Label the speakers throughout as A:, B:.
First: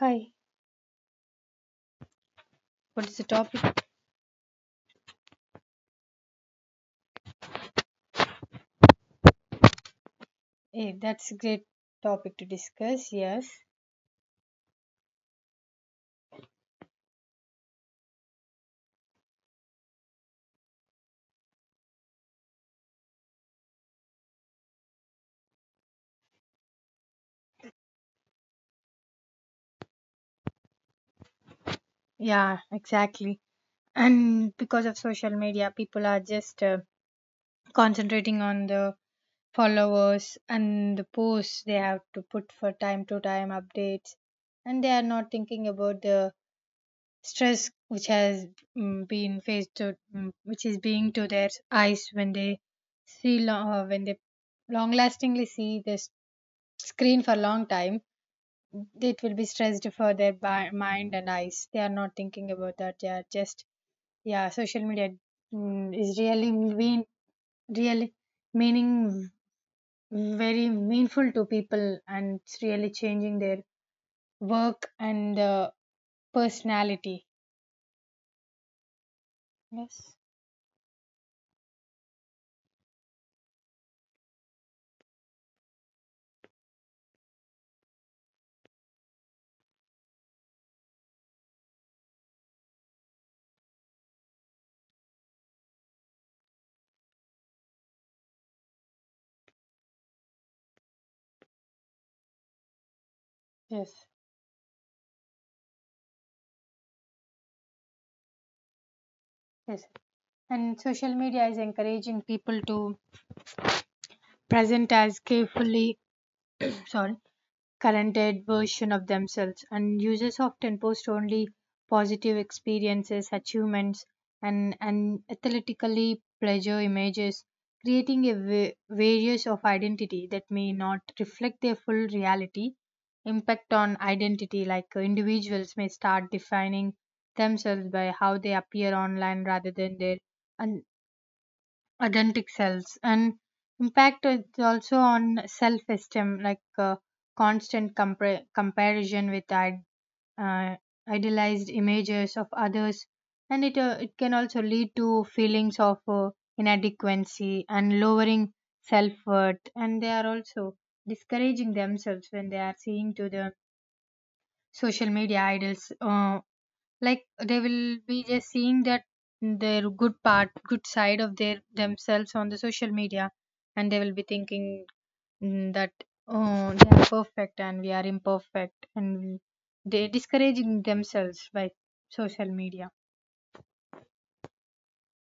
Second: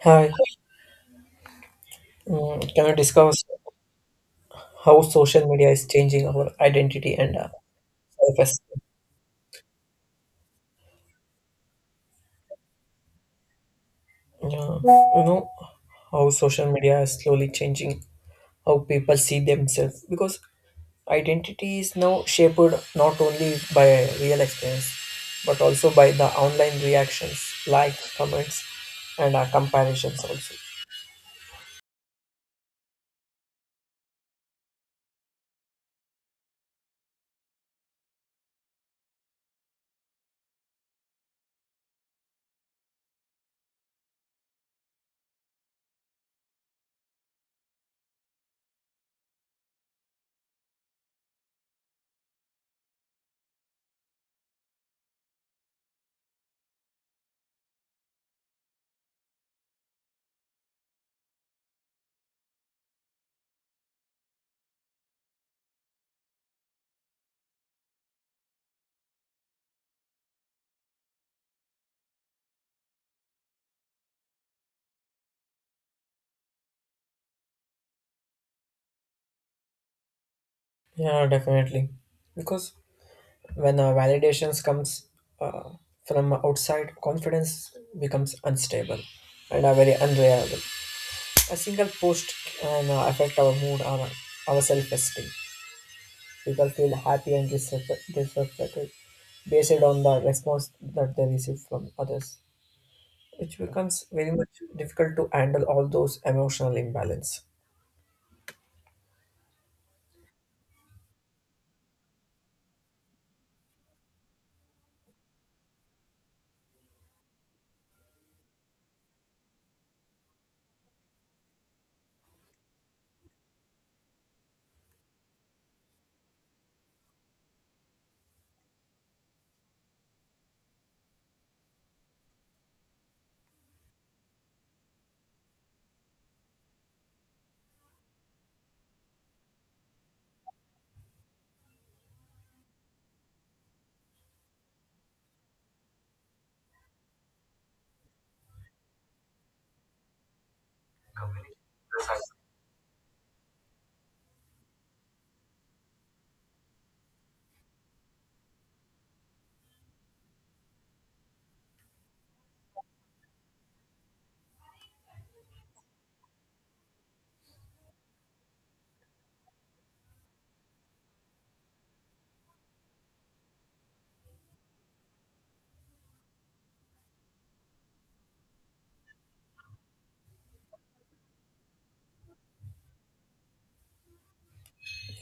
A: Hi,
B: Hi,
A: can we
B: what is the
A: discuss
B: topic?
A: how social media is changing our identity and self-esteem?
B: Hey, that's a great topic to discuss. Yes.
A: Yeah, you know how social media is slowly changing how people see themselves because identity is now shaped not only by real experience but also by the online reactions, likes, comments, and comparisons also.
B: Yeah, exactly. And because of social media, people are just concentrating on the followers and the posts they have to put for time to time updates, and they are not thinking about the stress which has been faced to, which is being to their eyes when they when they long lastingly see this screen for a long time. It will be stressed for their mind and eyes. They are not thinking about that. They are just, yeah, social media, is really mean, really meaning, very meaningful to people and it's really changing their work and personality. Yes.
A: Yeah, definitely, because when validations comes uh, from outside, confidence becomes unstable and are very unreliable. A single post can affect our mood, our self-esteem. People feel happy and disrespected based on the response that they receive from others, which becomes
B: Yes.
A: very much difficult to handle all those emotional imbalance.
B: Yes. And social media is encouraging people to present as carefully, sorry, currented version of themselves, and users often post only positive experiences, achievements, and athletically pleasure images, creating a various of identity that may not reflect their full reality. Impact on identity, like individuals may start defining themselves by how they appear online rather than their un- authentic selves. And impact is also on self esteem, like constant comparison with uh, idealized images of others. And it can also lead to feelings of inadequacy and lowering self worth. And they are also discouraging themselves when they are seeing to the social media idols, like they will be just seeing that their good side of their themselves on the social media, and they will be thinking, that oh, they are perfect and we are imperfect and they discouraging themselves by social media.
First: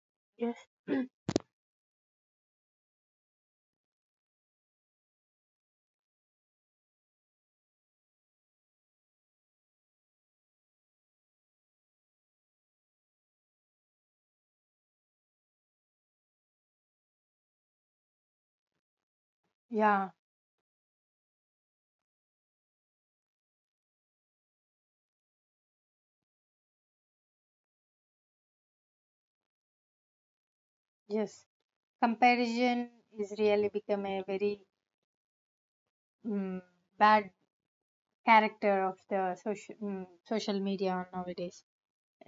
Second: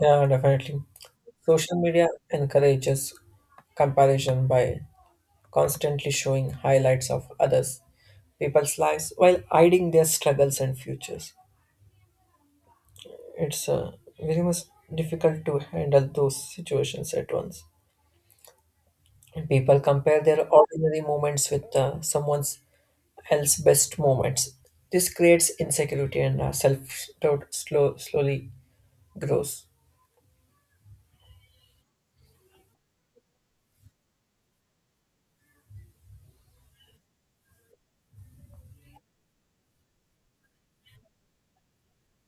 A: Yeah,
B: Yes.
A: definitely. Social media encourages comparison by constantly showing highlights of others people's lives while hiding their struggles and futures. It's very much difficult to handle those situations at once. And people
B: Yeah.
A: compare their ordinary moments with someone else's best moments. This creates insecurity and self doubt slowly grows.
B: Yes. Comparison is really become a very, mm bad character of the social, social media nowadays.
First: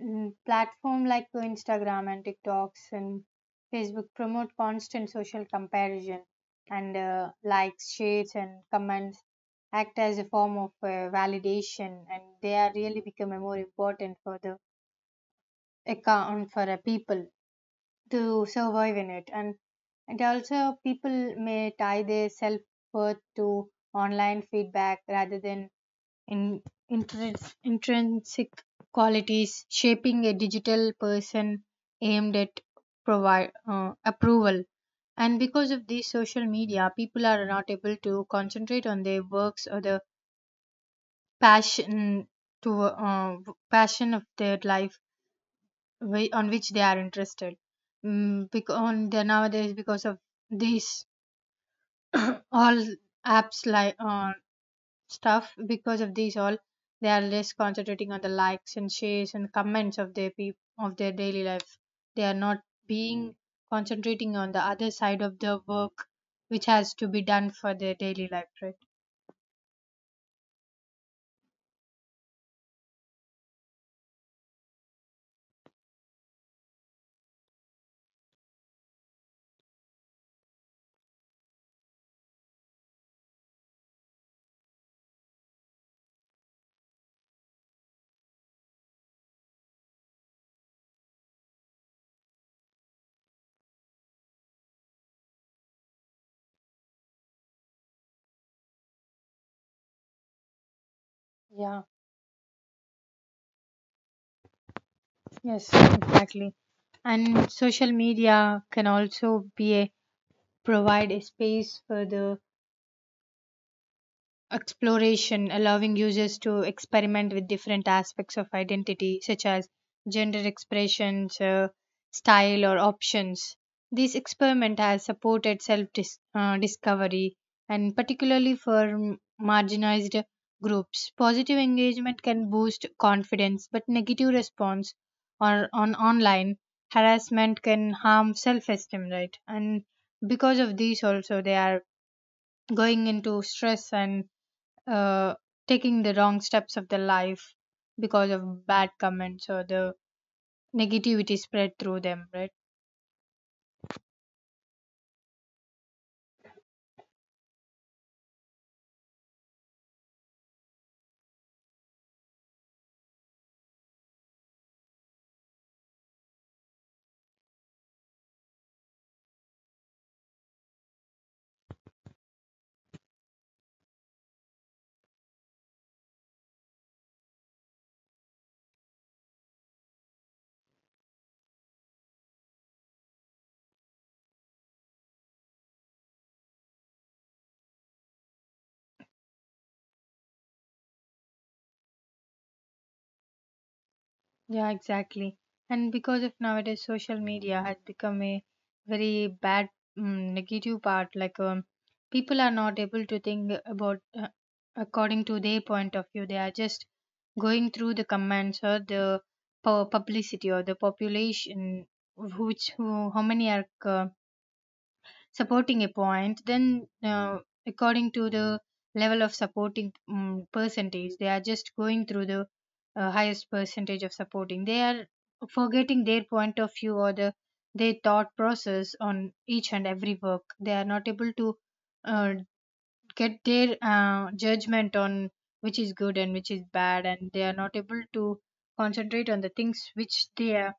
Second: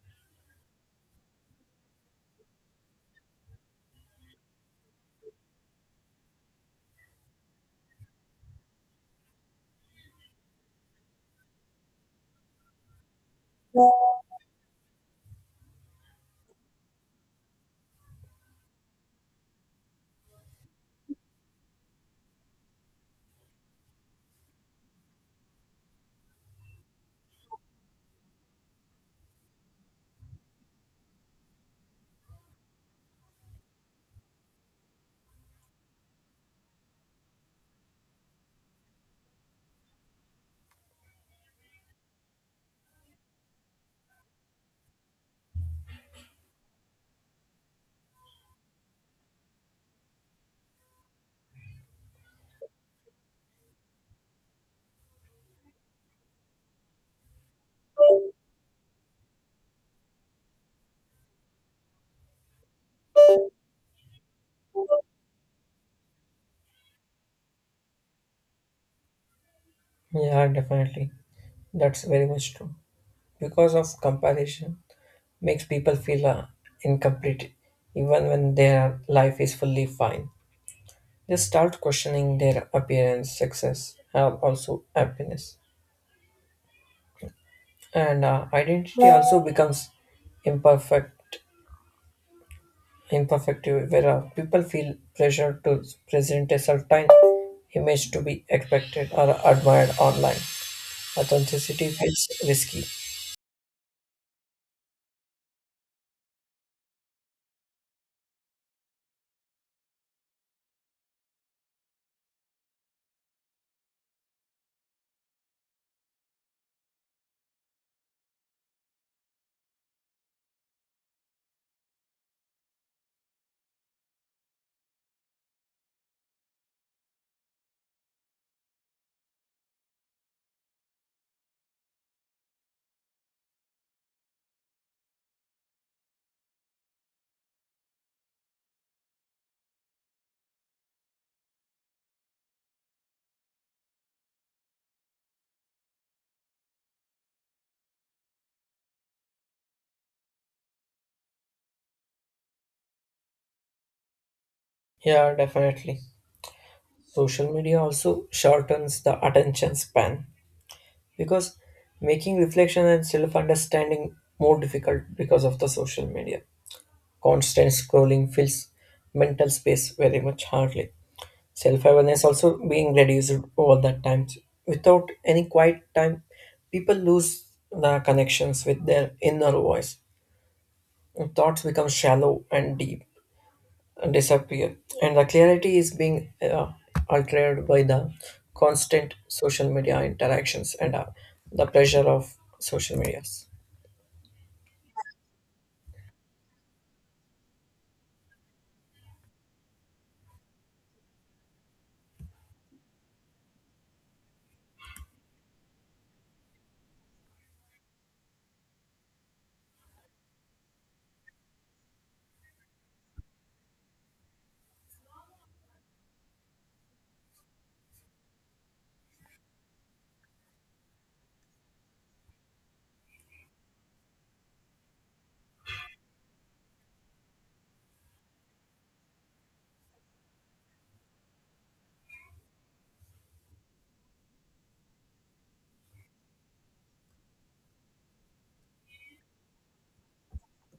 B: Platform like Instagram and TikToks and Facebook promote constant social comparison. And likes, shares, and comments act as a form of validation, and they are really becoming more important for the account for a people to survive in it. And also, people may tie their self worth to online feedback rather than in interest, intrinsic qualities, shaping a digital person aimed at provide approval. And because of these social media, people are not able to concentrate on their works or the passion to, passion of their life on which they are interested. Because on the nowadays, because of these all apps like stuff, because of these all, they are less concentrating on the likes and shares and comments of their of their daily life. They are not being concentrating on the other side of the work which has to be done for their daily life, right?
A: Yeah, definitely. That's very much true. Because of comparison, makes people feel incomplete, even when their life is fully fine. They start questioning their appearance, success, and also happiness. And identity also becomes imperfect, imperfect, where people feel pressure to present a certain image to be expected or admired online.
B: Yeah.
A: Authenticity feels risky.
B: Yes, exactly. And social media can also be a provide a space for the exploration, allowing users to experiment with different aspects of identity, such as gender expressions, style, or options. This experiment has supported discovery and particularly for marginalized groups. Positive engagement can boost confidence, but negative response or on online harassment can harm self esteem, right? And because of these, also, they are going into stress and, uh, taking the wrong steps of their life because of bad comments or the negativity spread through them, right?
A: Yeah, definitely. Social media also shortens the attention span because making reflection and self understanding more difficult because of the social media constant scrolling fills mental space very much hardly. Self-awareness also being reduced over that times. Without any quiet time, people lose the connections with their inner voice. Thoughts become shallow and deep and disappear. And the clarity is being altered by the constant social media interactions and the pressure of social medias.
B: Yeah, exactly. And because of nowadays, social media has become a very bad negative part, like, people are not able to think about according to their point of view. They are just going through the comments or the publicity or the population, which who, how many are. Supporting a point, then according to the level of supporting, percentage, they are just going through the highest percentage of supporting. They are forgetting their point of view or the their thought process on each and every work. They are not able to uh, get their judgment on which is good and which is bad, and they are not able to concentrate on the things which they are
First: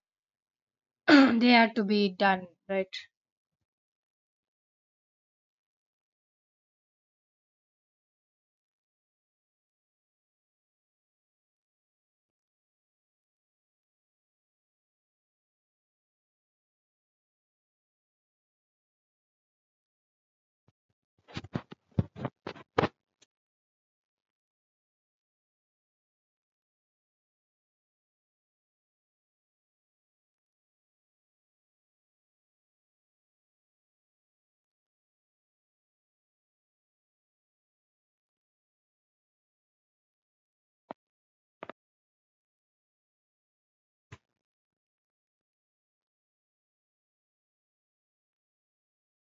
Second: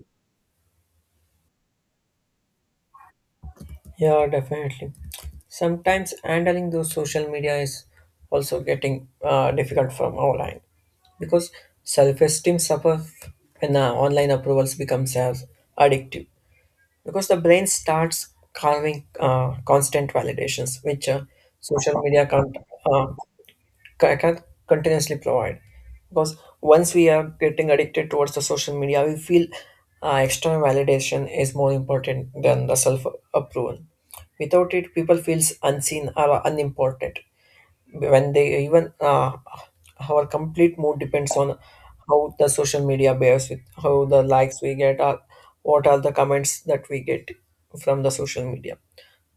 B: they are to be done, right?
A: Yeah, definitely. Sometimes handling those social media is also getting difficult from online because self-esteem suffers when online approvals becomes as addictive because the brain starts craving constant validations which social media can't uh, I can't continuously provide because once we are getting addicted towards the social media, we feel external validation is more important than the self approval. Without it, people feels unseen or unimportant. When they even our complete mood depends on how the social media bears with how the likes we get or what are the comments that we get from the social media.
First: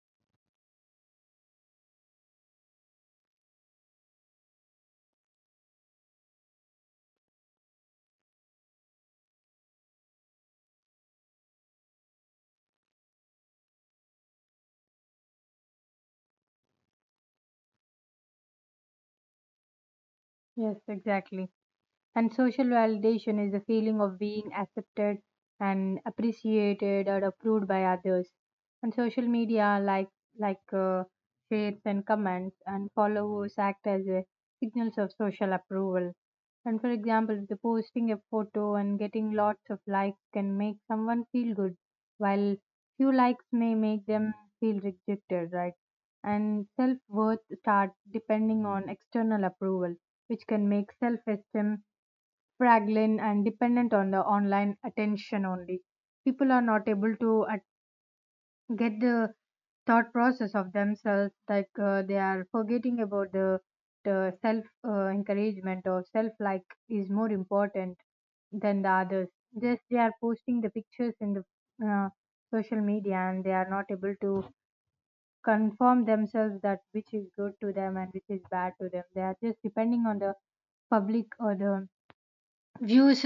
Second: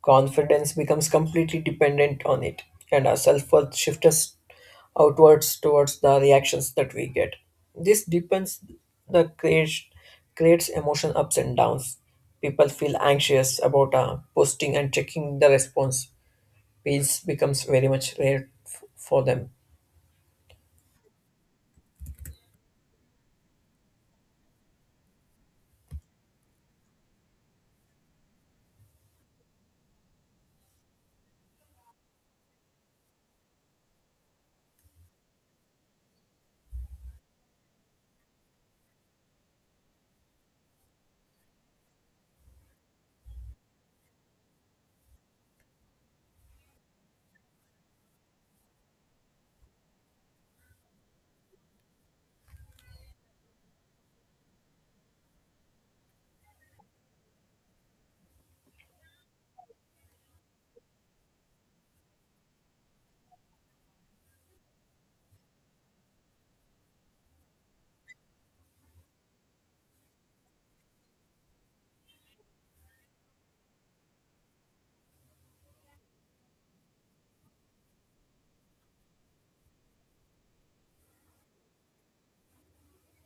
A: Confidence becomes completely dependent on it, and our self worth shifts us outwards towards the reactions that we get. This deepens the creation, creates emotion ups and downs. People feel anxious about posting and checking the response. Peace becomes very much rare for them.
B: Yes, exactly. And social validation is the feeling of being accepted and appreciated or approved by others. And social media, like, like uh, shares and comments and followers, act as a signals of social approval. And for example, the posting a photo and getting lots of likes can make someone feel good, while few likes may make them feel rejected, right? And self worth starts depending on external approval, which can make self esteem fragile and dependent on the online attention only. People are not able to get the thought process of themselves, like, they are forgetting about the self, encouragement or self like, is more important than the others. Just they are posting the pictures in the, uh, social media and they are not able to confirm themselves that which is good to them and which is bad to them. They are just depending on the public or the views,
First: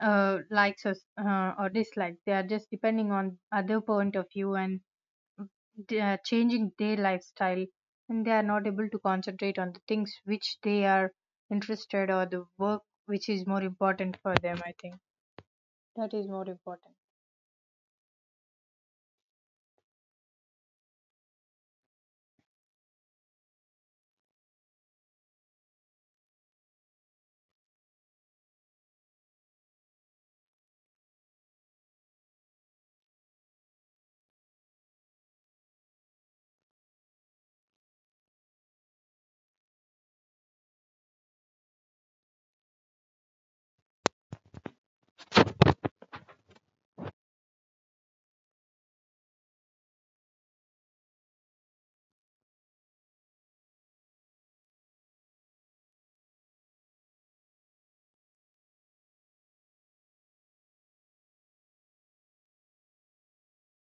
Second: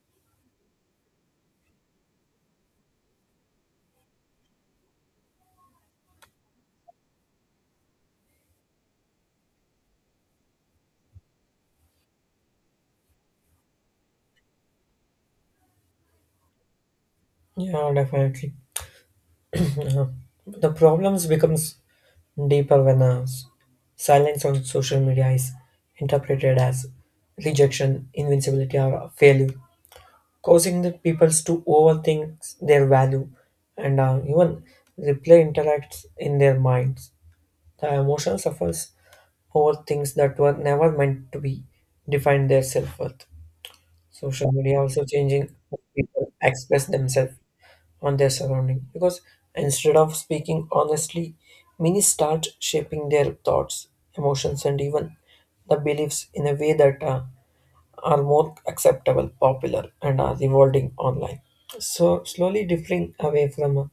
B: likes or, or dislikes. They are just depending on other point of view and they are changing their lifestyle, and they are not able to concentrate on the things which they are interested or the work which is more important for them. I think that is more important.
A: Yeah, definitely. Uh, the problems becomes deeper when silence on social media is interpreted as rejection, invincibility, or failure, causing the peoples to overthink their value and even replay interacts in their minds. The emotion suffers over things that were never meant to be define their self worth. Social media also changing how people express themselves on their surrounding because instead of speaking honestly, many start shaping their thoughts, emotions, and even the beliefs in a way that are more acceptable, popular, and are evolving online. So slowly drifting away from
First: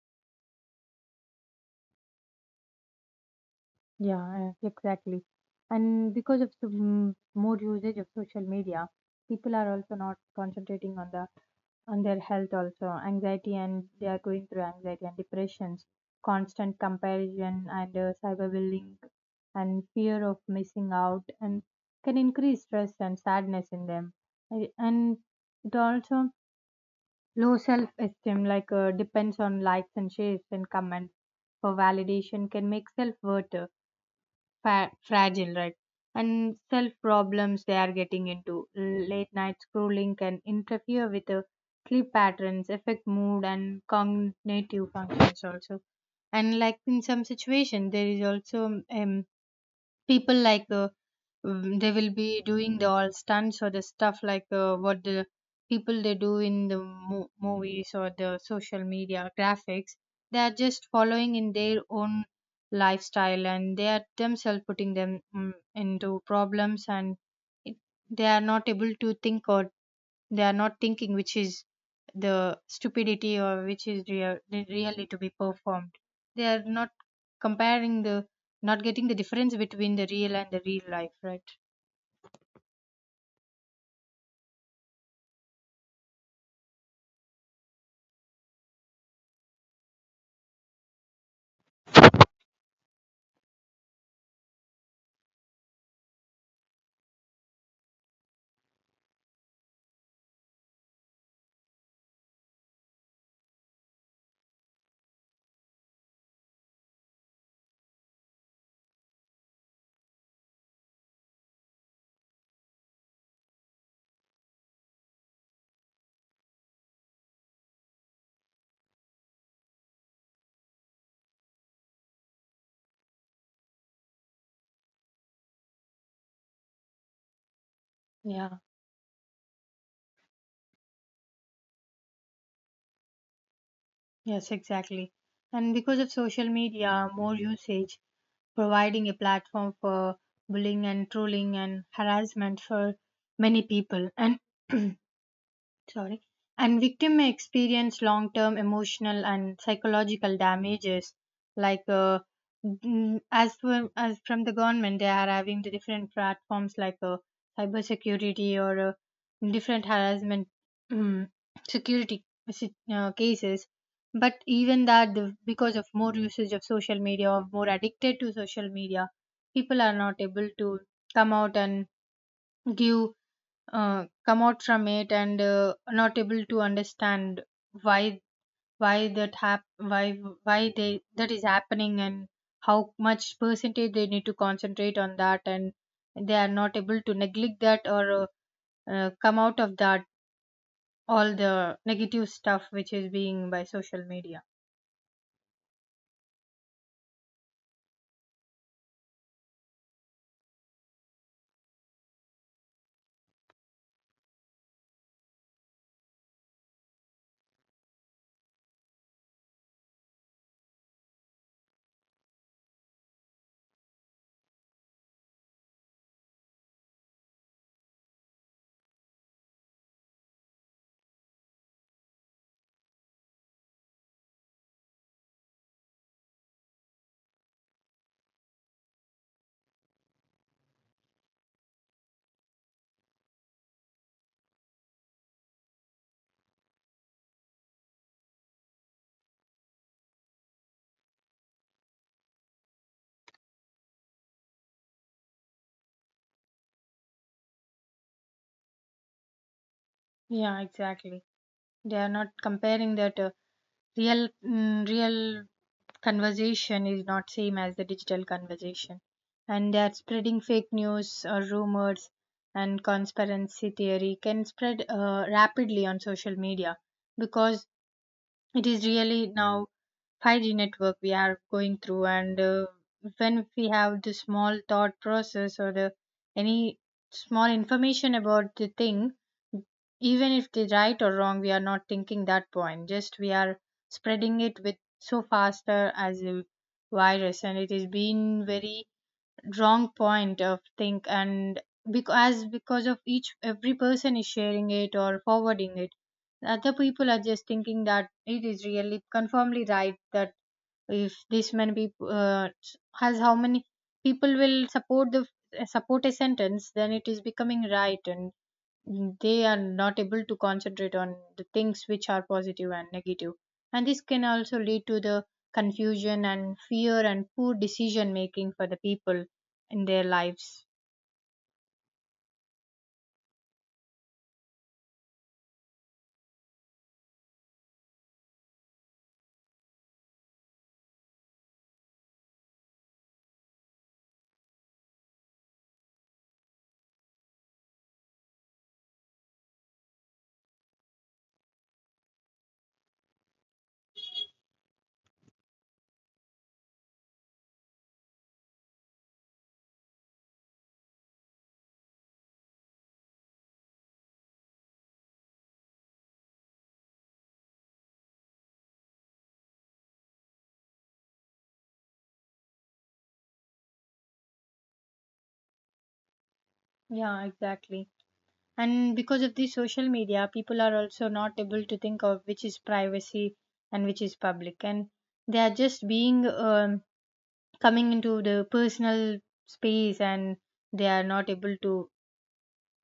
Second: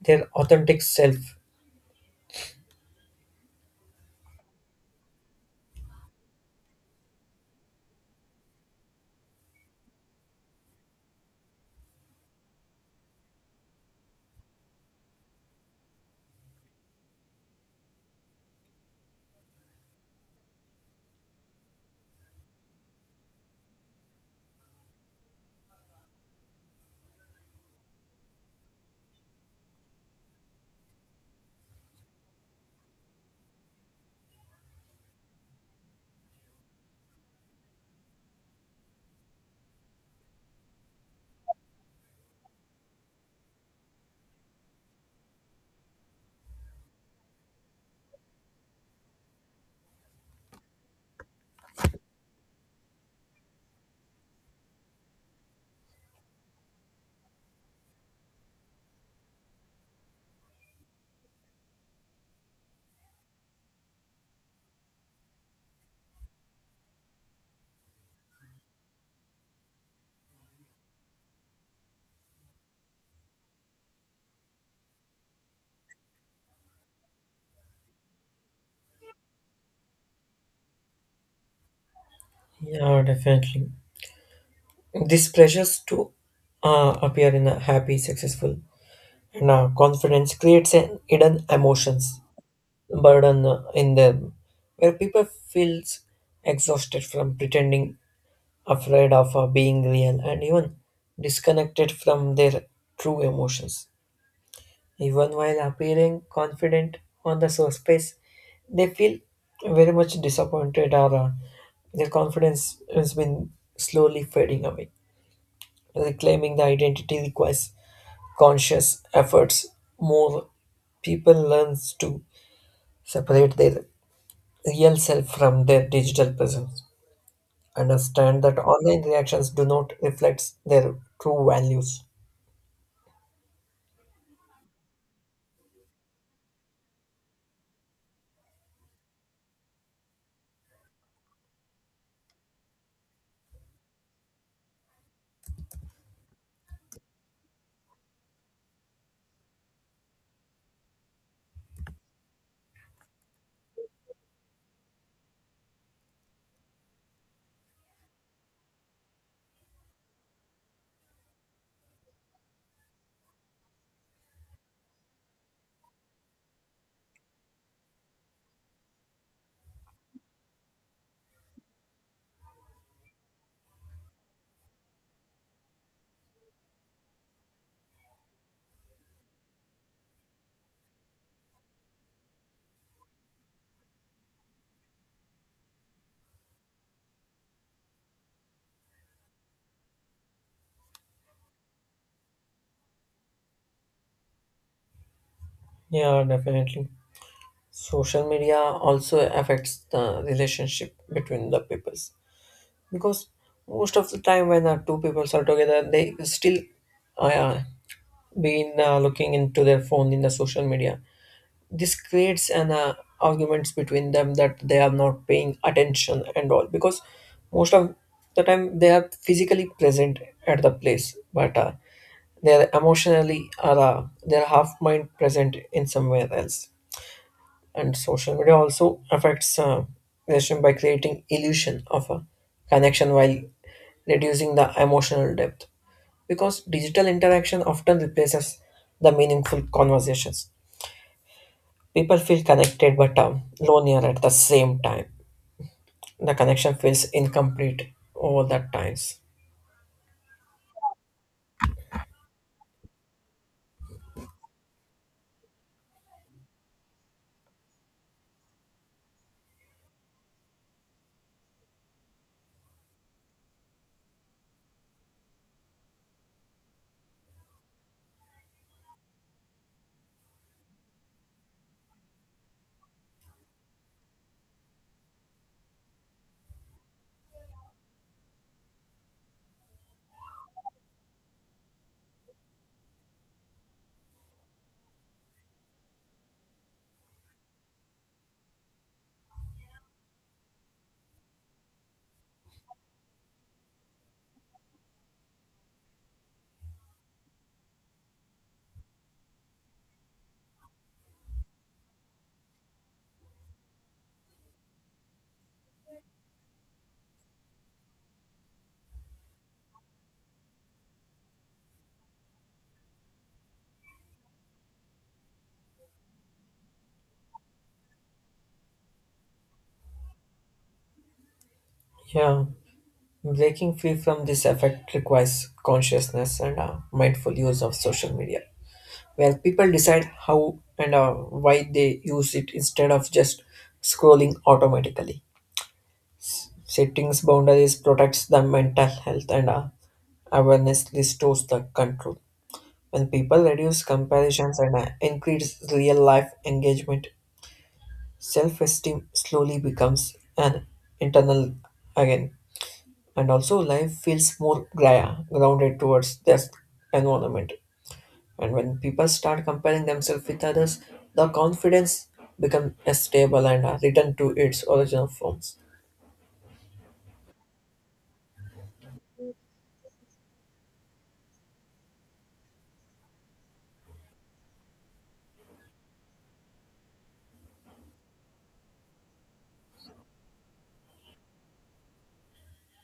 A: their authentic self.
B: Yeah, exactly. And because of the, more usage of social media, people are also not concentrating on the on their health also. Anxiety, and they are going through anxiety and depressions, constant comparison and cyberbullying and fear of missing out and can increase stress and sadness in them. And it also low self esteem, like, depends on likes and shares and comments for validation, can make self worth fragile, right? And self problems they are getting into. Late night scrolling can interfere with the sleep patterns, affect mood, and cognitive functions also. And like, in some situation, there is also, people like, they will be doing the all stunts or the stuff like, what the people they do in the movies or the social media graphics, they are just following in their own lifestyle and they are themselves putting them, into problems and, it, they are not able to think or they are not thinking which is the stupidity or which is real, really to be performed. They are not comparing the, not getting the difference between the real and the real life, right?
A: Yeah, definitely. This pressures to appear in a happy, successful, and confidence creates an hidden emotions burden in them, where people feels exhausted from pretending, afraid of being real, and even disconnected from their true emotions. Even while appearing confident on the surface, they feel very much disappointed or their confidence has been slowly fading away. Reclaiming the identity requires conscious efforts. More people learn to separate their real self from their digital presence. Understand
B: Yeah.
A: that online reactions do not reflect their true values.
B: Yes, exactly. And because of social media more usage, providing a platform for bullying and trolling and harassment for many people, and sorry. And victim may experience long term emotional and psychological damages, like, as for as from the government they are having the different platforms like, cyber security or, different harassment, mm, security cases. But even that the, because of more usage of social media or more addicted to social media, people are not able to come out and give, come out from it and, not able to understand why, why that hap- why why they that is happening, and how much percentage they need to concentrate on that, and they are not able to neglect that or, come out of that all the negative stuff which is being by social media.
A: Yeah, definitely. Social media also affects the relationship between the peoples because most of the time when two peoples are together they still uh, yeah, been looking into their phone in the social media. This creates an arguments between them that they are not paying attention and all because most of the time they are physically present at the place but they are emotionally are they are half mind present in somewhere else. And social media also affects relation by creating illusion of a connection while reducing the emotional depth because digital interaction often replaces the meaningful conversations. People feel connected but lonelier at the same time. The connection feels incomplete over that times.
B: Yeah, exactly. They are not comparing that, real, real conversation is not same as the digital conversation. And that spreading fake news or rumors and conspiracy theory can spread rapidly on social media, because it is really now 5G network we are going through, and, when we have the small thought process or the any small information about the thing, even if they right or wrong, we are not thinking that point. Just we are spreading it with so faster as a virus, and it has been very wrong point of think. And because of each every person is sharing it or forwarding it, other people are just thinking that it is really confirmly right, that if this many people, has, how many people will support the, support a sentence, then it is becoming right. And they are not able to concentrate on the things which are positive and negative. And this can also lead to the confusion and fear and poor decision making for the people in their lives.
A: Yeah, breaking free from this effect requires consciousness and mindful use of social media where people decide how and why they use it instead of just scrolling automatically. Settings boundaries protects the mental health and awareness restores the control. When people reduce comparisons and increase real life engagement, self esteem slowly becomes an internal again. And also, life feels more grounded towards their environment. And when people start comparing themselves with others, the confidence becomes unstable and return to its original forms.
B: Yeah, exactly. And because of this social media, people are also not able to think of which is privacy and which is public, and they are just being coming into the personal space, and they are not able to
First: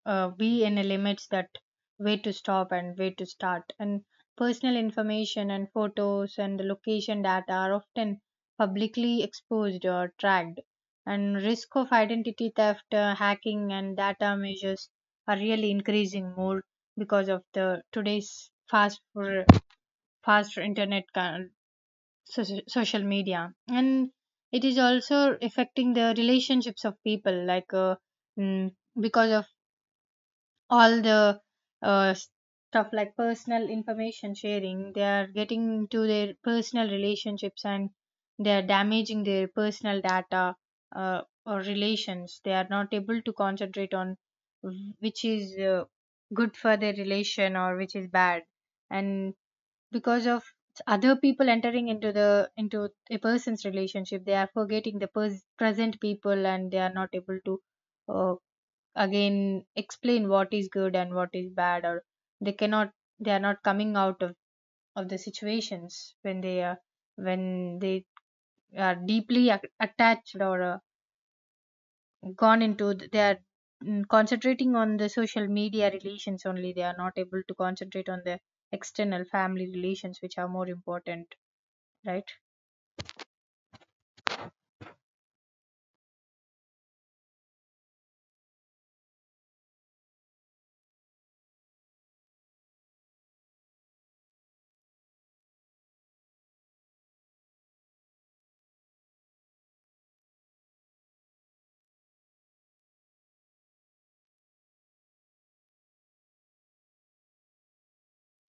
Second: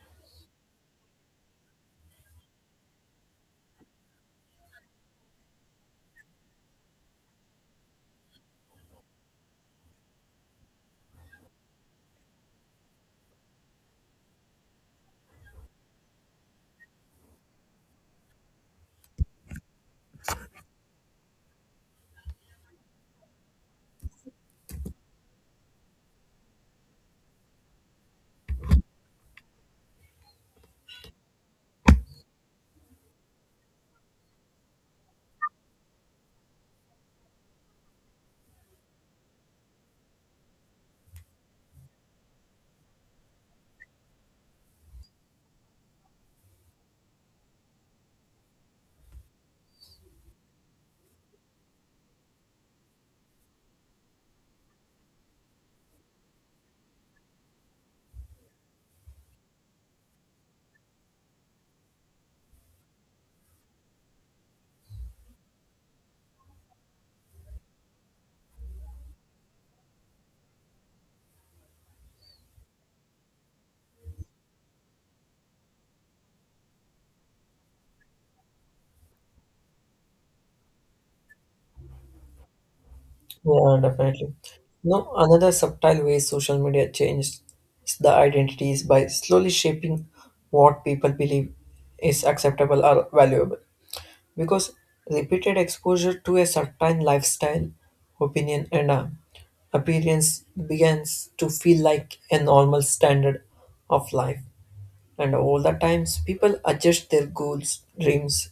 B: be in a limits that where to stop and where to start. And personal information and photos and the location data are often publicly exposed or tracked, and risk of identity theft, hacking and data measures are really increasing more because of the today's fast internet, social media. And it is also affecting the relationships of people, like mm, because of all the stuff like personal information sharing, they are getting into their personal relationships and they are damaging their personal data, uh, or relations. They are not able to concentrate on which is good for their relation or which is bad. And because of other people entering into a person's relationship, they are forgetting the present people, and they are not able to uh, again explain what is good and what is bad, or they cannot, they are not coming out of the situations when they are deeply attached or gone they are concentrating on the social media relations only. They are not able to concentrate on the external family relations which are more important, right?
A: Yeah, definitely. No, another subtle way social media changes the identity is by slowly shaping what people believe is acceptable or valuable. Because repeated exposure to a certain lifestyle, opinion, and appearance begins to feel like a normal standard of life. And all the times, people adjust their goals, dreams,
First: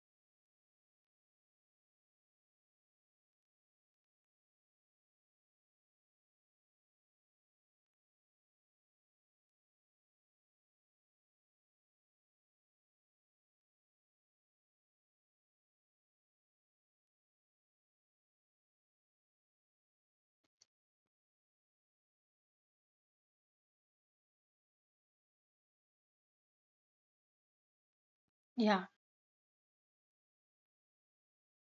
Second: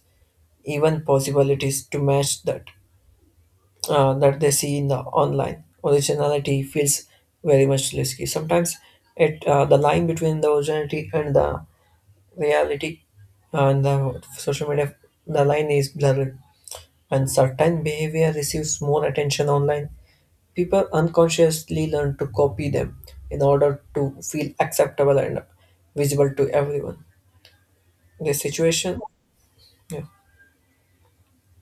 A: even possibilities to match that that they see in the online. Originality feels very much risky. Sometimes, it the line between the originality and the reality and the social media, the line is blurred. And certain behavior receives more attention online. People unconsciously learn to copy them in order to feel acceptable and visible to everyone. The
B: Yeah,
A: situation. Yeah.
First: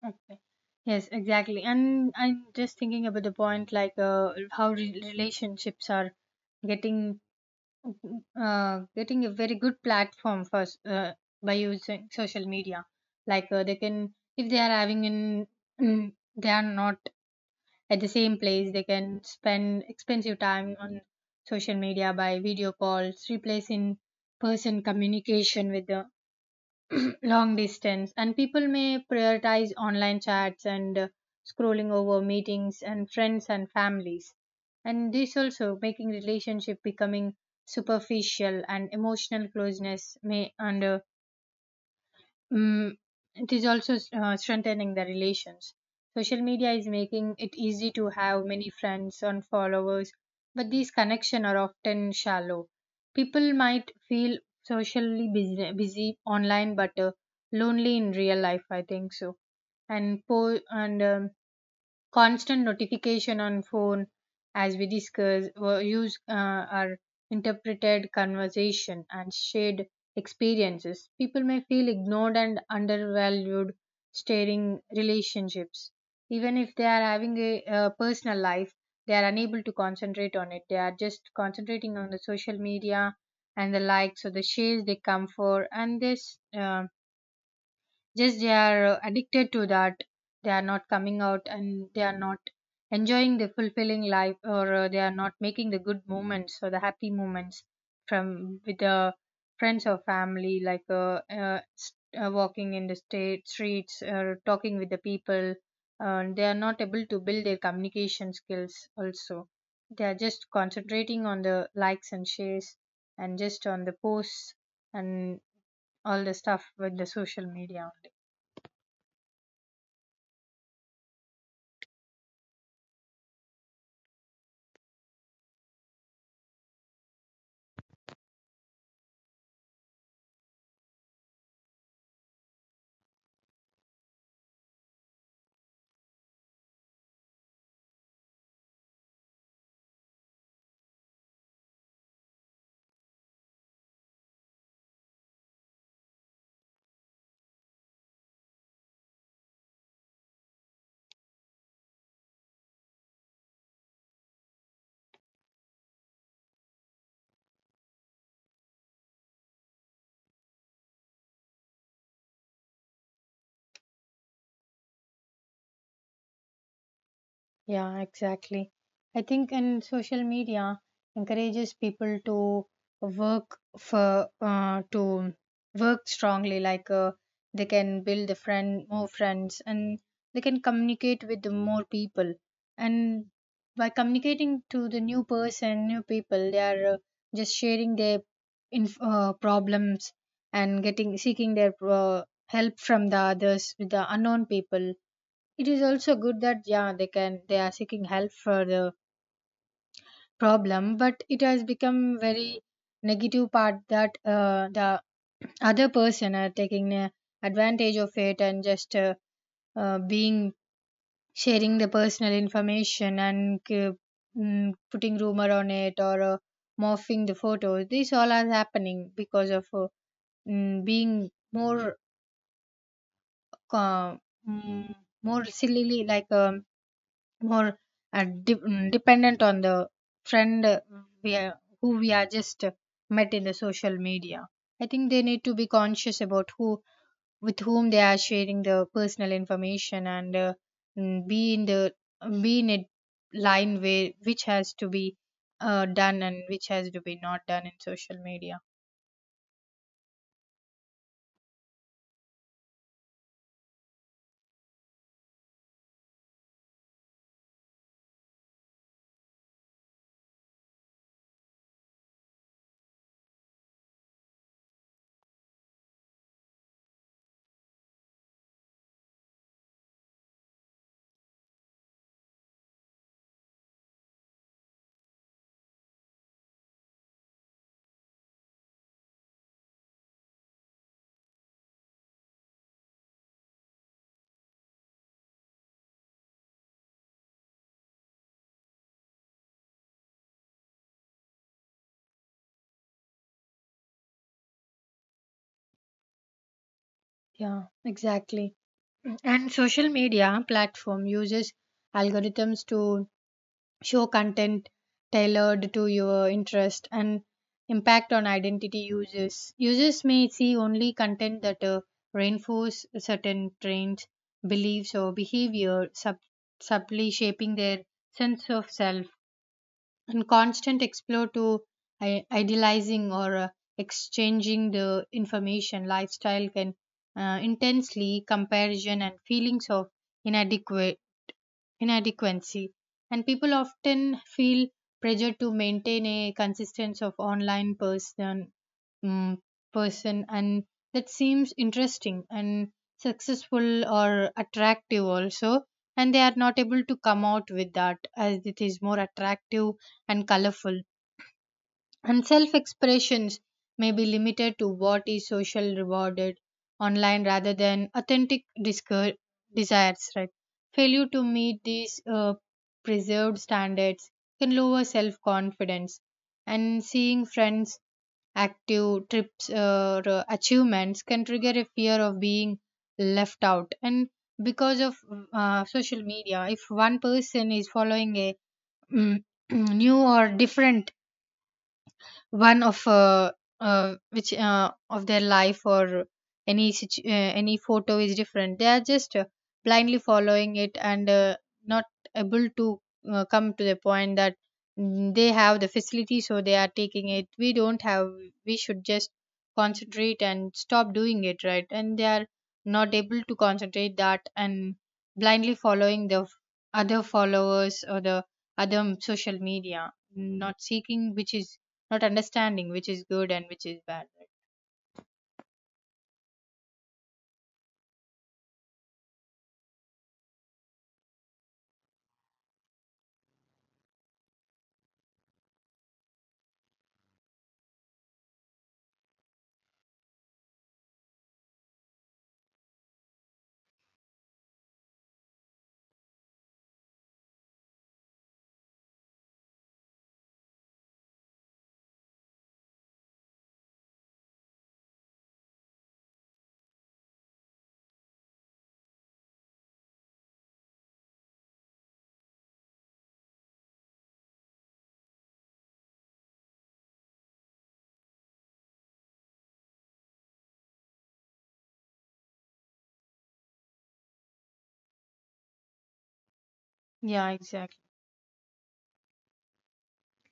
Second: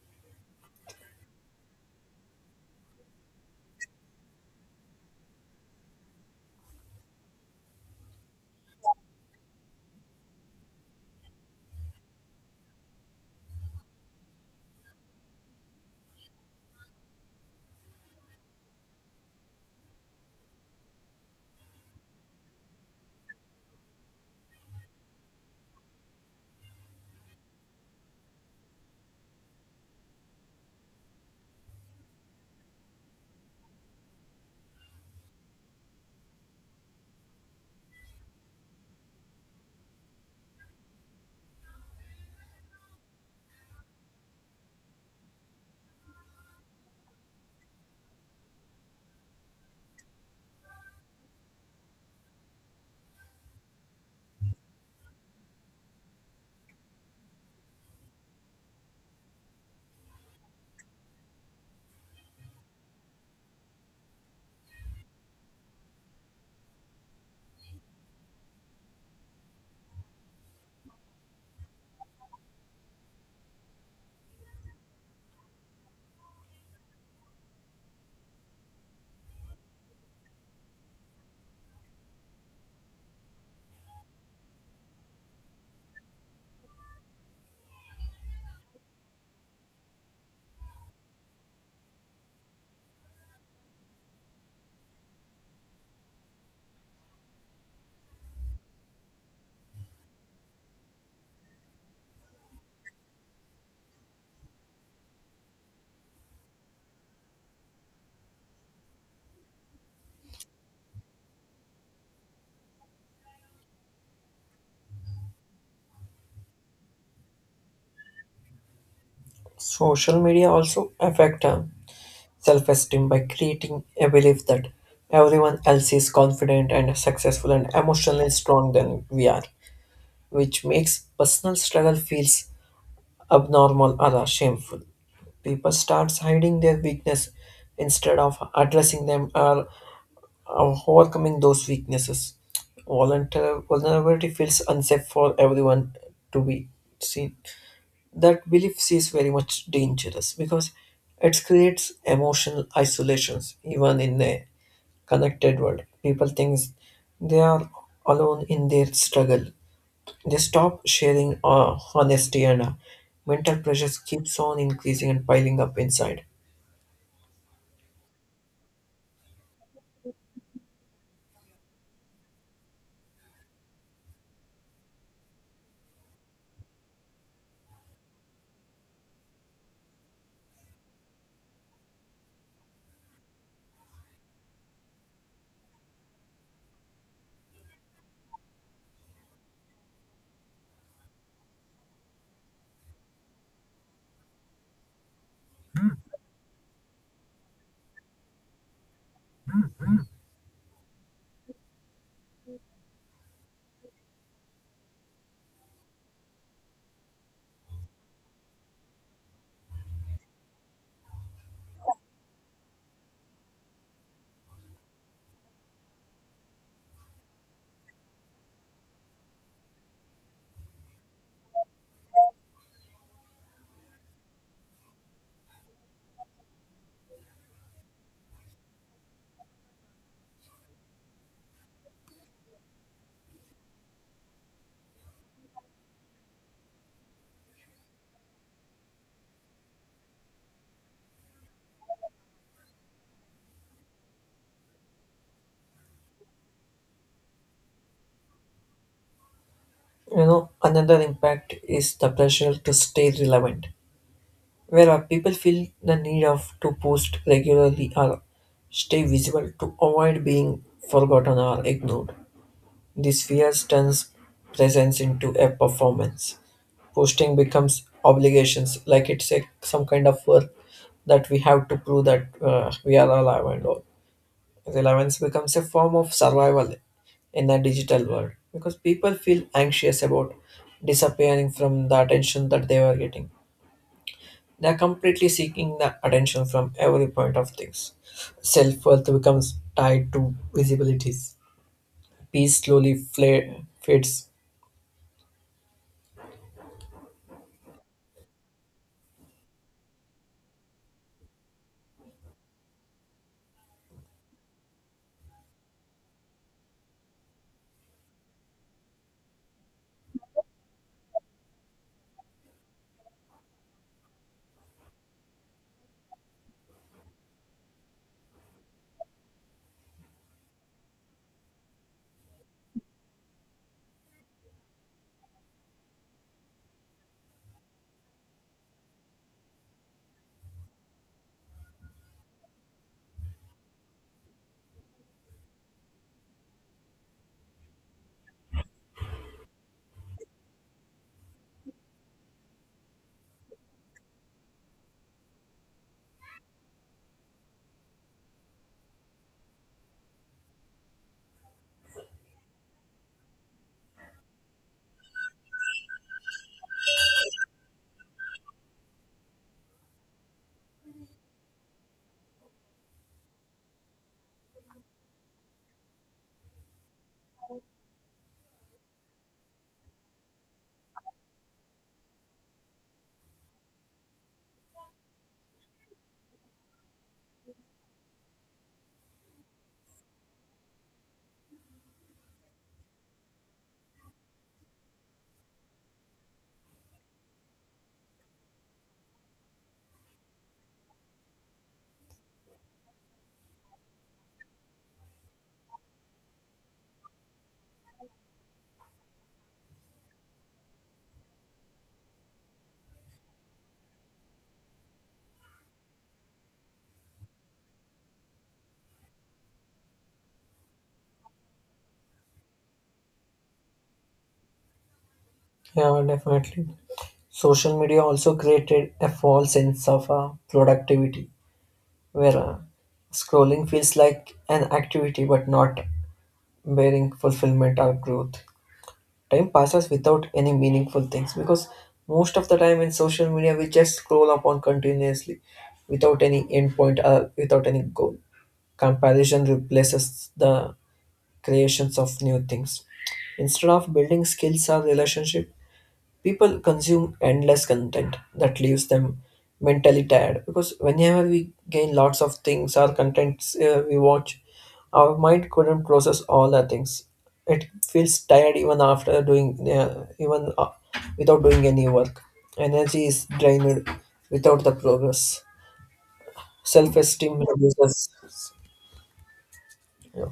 B: okay. Yes, exactly. And I'm just thinking about the point, like how relationships are getting getting a very good platform first, by using social media. Like, they can, if they are they are not at the same place, they can spend expensive time on social media by video calls, replacing person communication with the long distance, and people may prioritize online chats and scrolling over meetings and friends and families. And this also making relationship becoming superficial and emotional closeness may under. Mm, it is also strengthening the relations. Social media is making it easy to have many friends and followers, but these connections are often shallow. People might feel socially busy online, but lonely in real life. I think so. And constant notification on phone, as we discuss were used, are interpreted conversation and shared experiences. People may feel ignored and undervalued staring relationships, even if they are having a, personal life, they are unable to concentrate on it. They are just concentrating on the social media and the likes or the shares they come for, and this, just they are addicted to that. They are not coming out and they are not enjoying the fulfilling life, or they are not making the good moments or the happy moments from with the friends or family, like walking in the state streets or talking with the people. They are not able to build their communication skills also, they are just concentrating on the likes and shares and just on the posts and all the stuff with the social media.
A: Social media also affect self-esteem by creating a belief that everyone else is confident and successful and emotionally strong than we are, which makes personal struggle feels abnormal or shameful. People start hiding their weakness instead of addressing them or overcoming those weaknesses. Vulnerability feels unsafe for everyone to be seen. That belief is very much dangerous because it creates emotional isolations even in a connected world. People think they are alone in their struggle. They stop sharing honesty and mental pressures keeps on increasing and piling up inside.
B: Yeah, exactly. I think in social media encourages people to work for to work strongly. Like, they can build more friends, and they can communicate with the more people. And by communicating to the new people, they are just sharing their problems and getting seeking their help from the others with the unknown people. It is also good that, yeah, they are seeking help for the problem, but it has become very negative part that the other person are taking advantage of it and just being sharing the personal information and putting rumor on it or morphing the photos. This all are happening because of being more uh, mm, more sillily, like more dependent on the friend, we are, who we are just met in the social media. I think they need to be conscious about who with whom they are sharing the personal information and mm, be in the be in a line where which has to be done and which has to be not done in social media.
A: You know another impact is the pressure to stay relevant where people feel the need of to post regularly or stay visible to avoid being forgotten or ignored. This fear turns presence into a performance. Posting becomes obligations, like it's a, some kind of work that we have to prove that we are alive and all. Relevance becomes a form of survival in a digital world because people feel anxious about disappearing from the attention that they were getting. They are completely seeking the attention from every point of things. Self worth becomes tied to visibilities. Peace slowly fades.
B: Yeah, exactly. And social media platform uses algorithms to show content tailored to your interest and impact on identity users. Users may see only content that reinforce certain trends, beliefs, or behavior, subtly shaping their sense of self. And constant explore to idealizing or exchanging the information lifestyle can intensely comparison and feelings of inadequate inadequacy, and people often feel pressure to maintain a consistency of online mm person, and that seems interesting and successful or attractive also, and they are not able to come out with that as it is more attractive and colorful. And self expressions may be limited to what is social rewarded online rather than authentic desires, right? Failure to meet these preserved standards can lower self confidence. And seeing friends active trips or achievements can trigger a fear of being left out. And because of social media, if one person is following a mm, new or different one of which of their life or any situ- uh, any photo is different, they are just blindly following it, and not able to come to the point that, they have the facility so they are taking it, we don't have, we should just concentrate and stop doing it, right? And they are not able to concentrate that and blindly following the other followers or the other social media, not seeking which is, not understanding which is good and which is bad, right?
A: Yeah, definitely. Social media also created a false sense of productivity, where scrolling feels like an activity but not bearing fulfillment or growth. Time passes without any meaningful things because most of the time in social media we just scroll upon continuously without any endpoint or without any goal. Comparison replaces the creations of new things. Instead of building skills or relationship, people consume endless content that leaves them mentally tired because whenever we gain lots of things or contents we watch our mind couldn't process all the things. It feels tired even after doing even without doing any work. Energy is drained without the progress.
B: Yeah,
A: Self-esteem
B: exactly.
A: reduces. yeah,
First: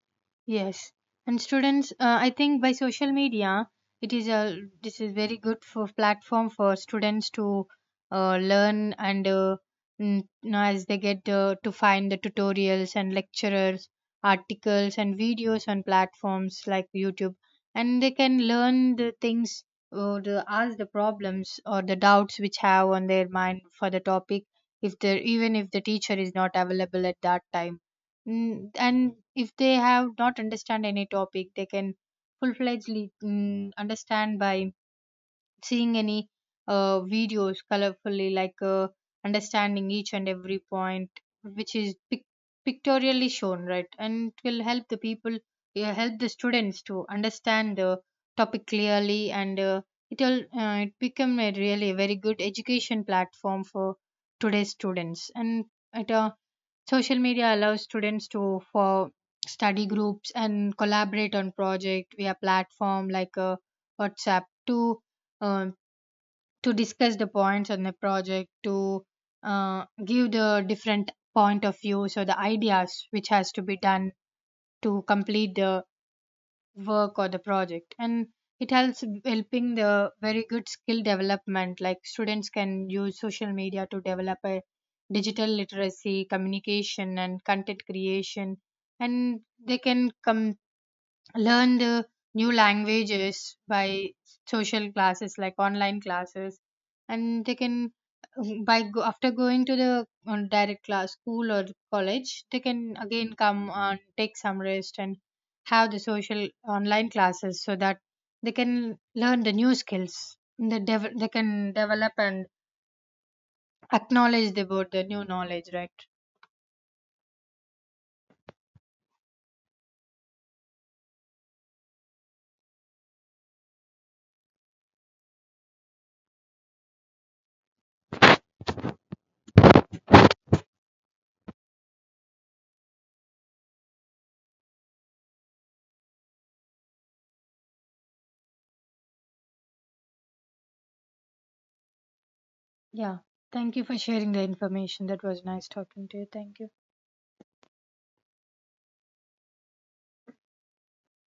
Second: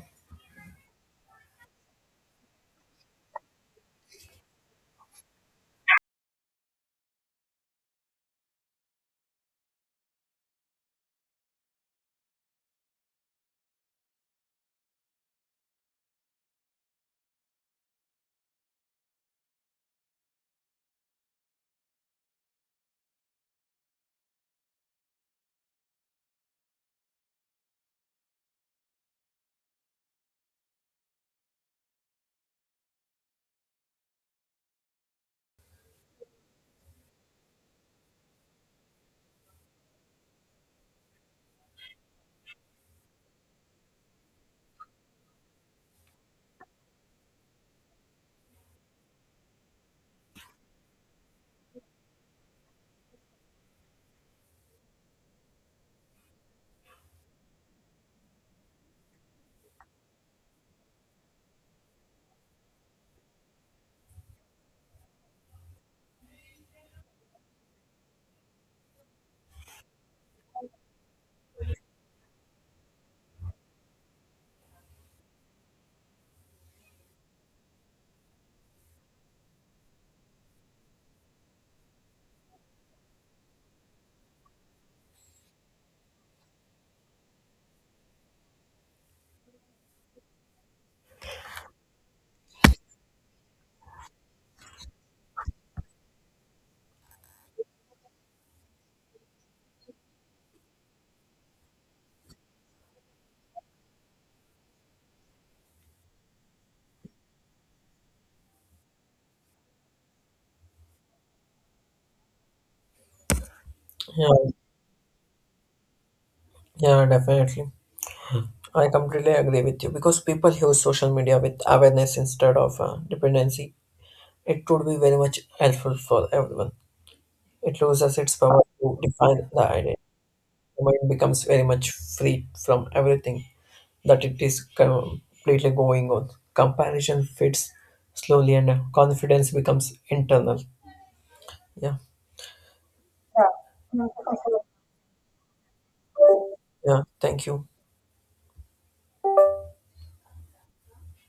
B: Yes, and students, I think by social media, it is a this is very good for platform for students to learn. And now as they get to find the tutorials and lecturers, articles and videos on platforms like YouTube, and they can learn the things or the ask the problems or the doubts which have on their mind for the topic, if they even if the teacher is not available at that time. And if they have not understand any topic, they can full-fledgedly understand by seeing any videos colorfully, like understanding each and every point which is pictorially shown, right? And it will help the people, help the students to understand the topic clearly. And it become a really very good education platform for today's students. And it Social media allows students to for study groups and collaborate on project via platform like WhatsApp um, to discuss the points on the project to give the different point of views or the ideas which has to be done to complete the work or the project. And it helps helping the very good skill development, like students can use social media to develop a digital literacy communication and content creation. And they can come learn the new languages by social classes, like online classes. And they can, after going to the direct class school or college, they can again come and take some rest and have the social online classes, so that they can learn the new skills, they can develop and
A: yeah,
B: acknowledge about the new knowledge, right?
A: yeah, definitely. I completely agree with you because people use social media with awareness instead of dependency. It would be very much helpful for everyone. It loses its power to define the idea. The mind becomes very much free from everything that it is completely going on. Comparison fades slowly and confidence becomes internal. Yeah,
B: Yeah, thank you for sharing the information. That was nice talking to you. Thank you.
A: yeah. Thank you.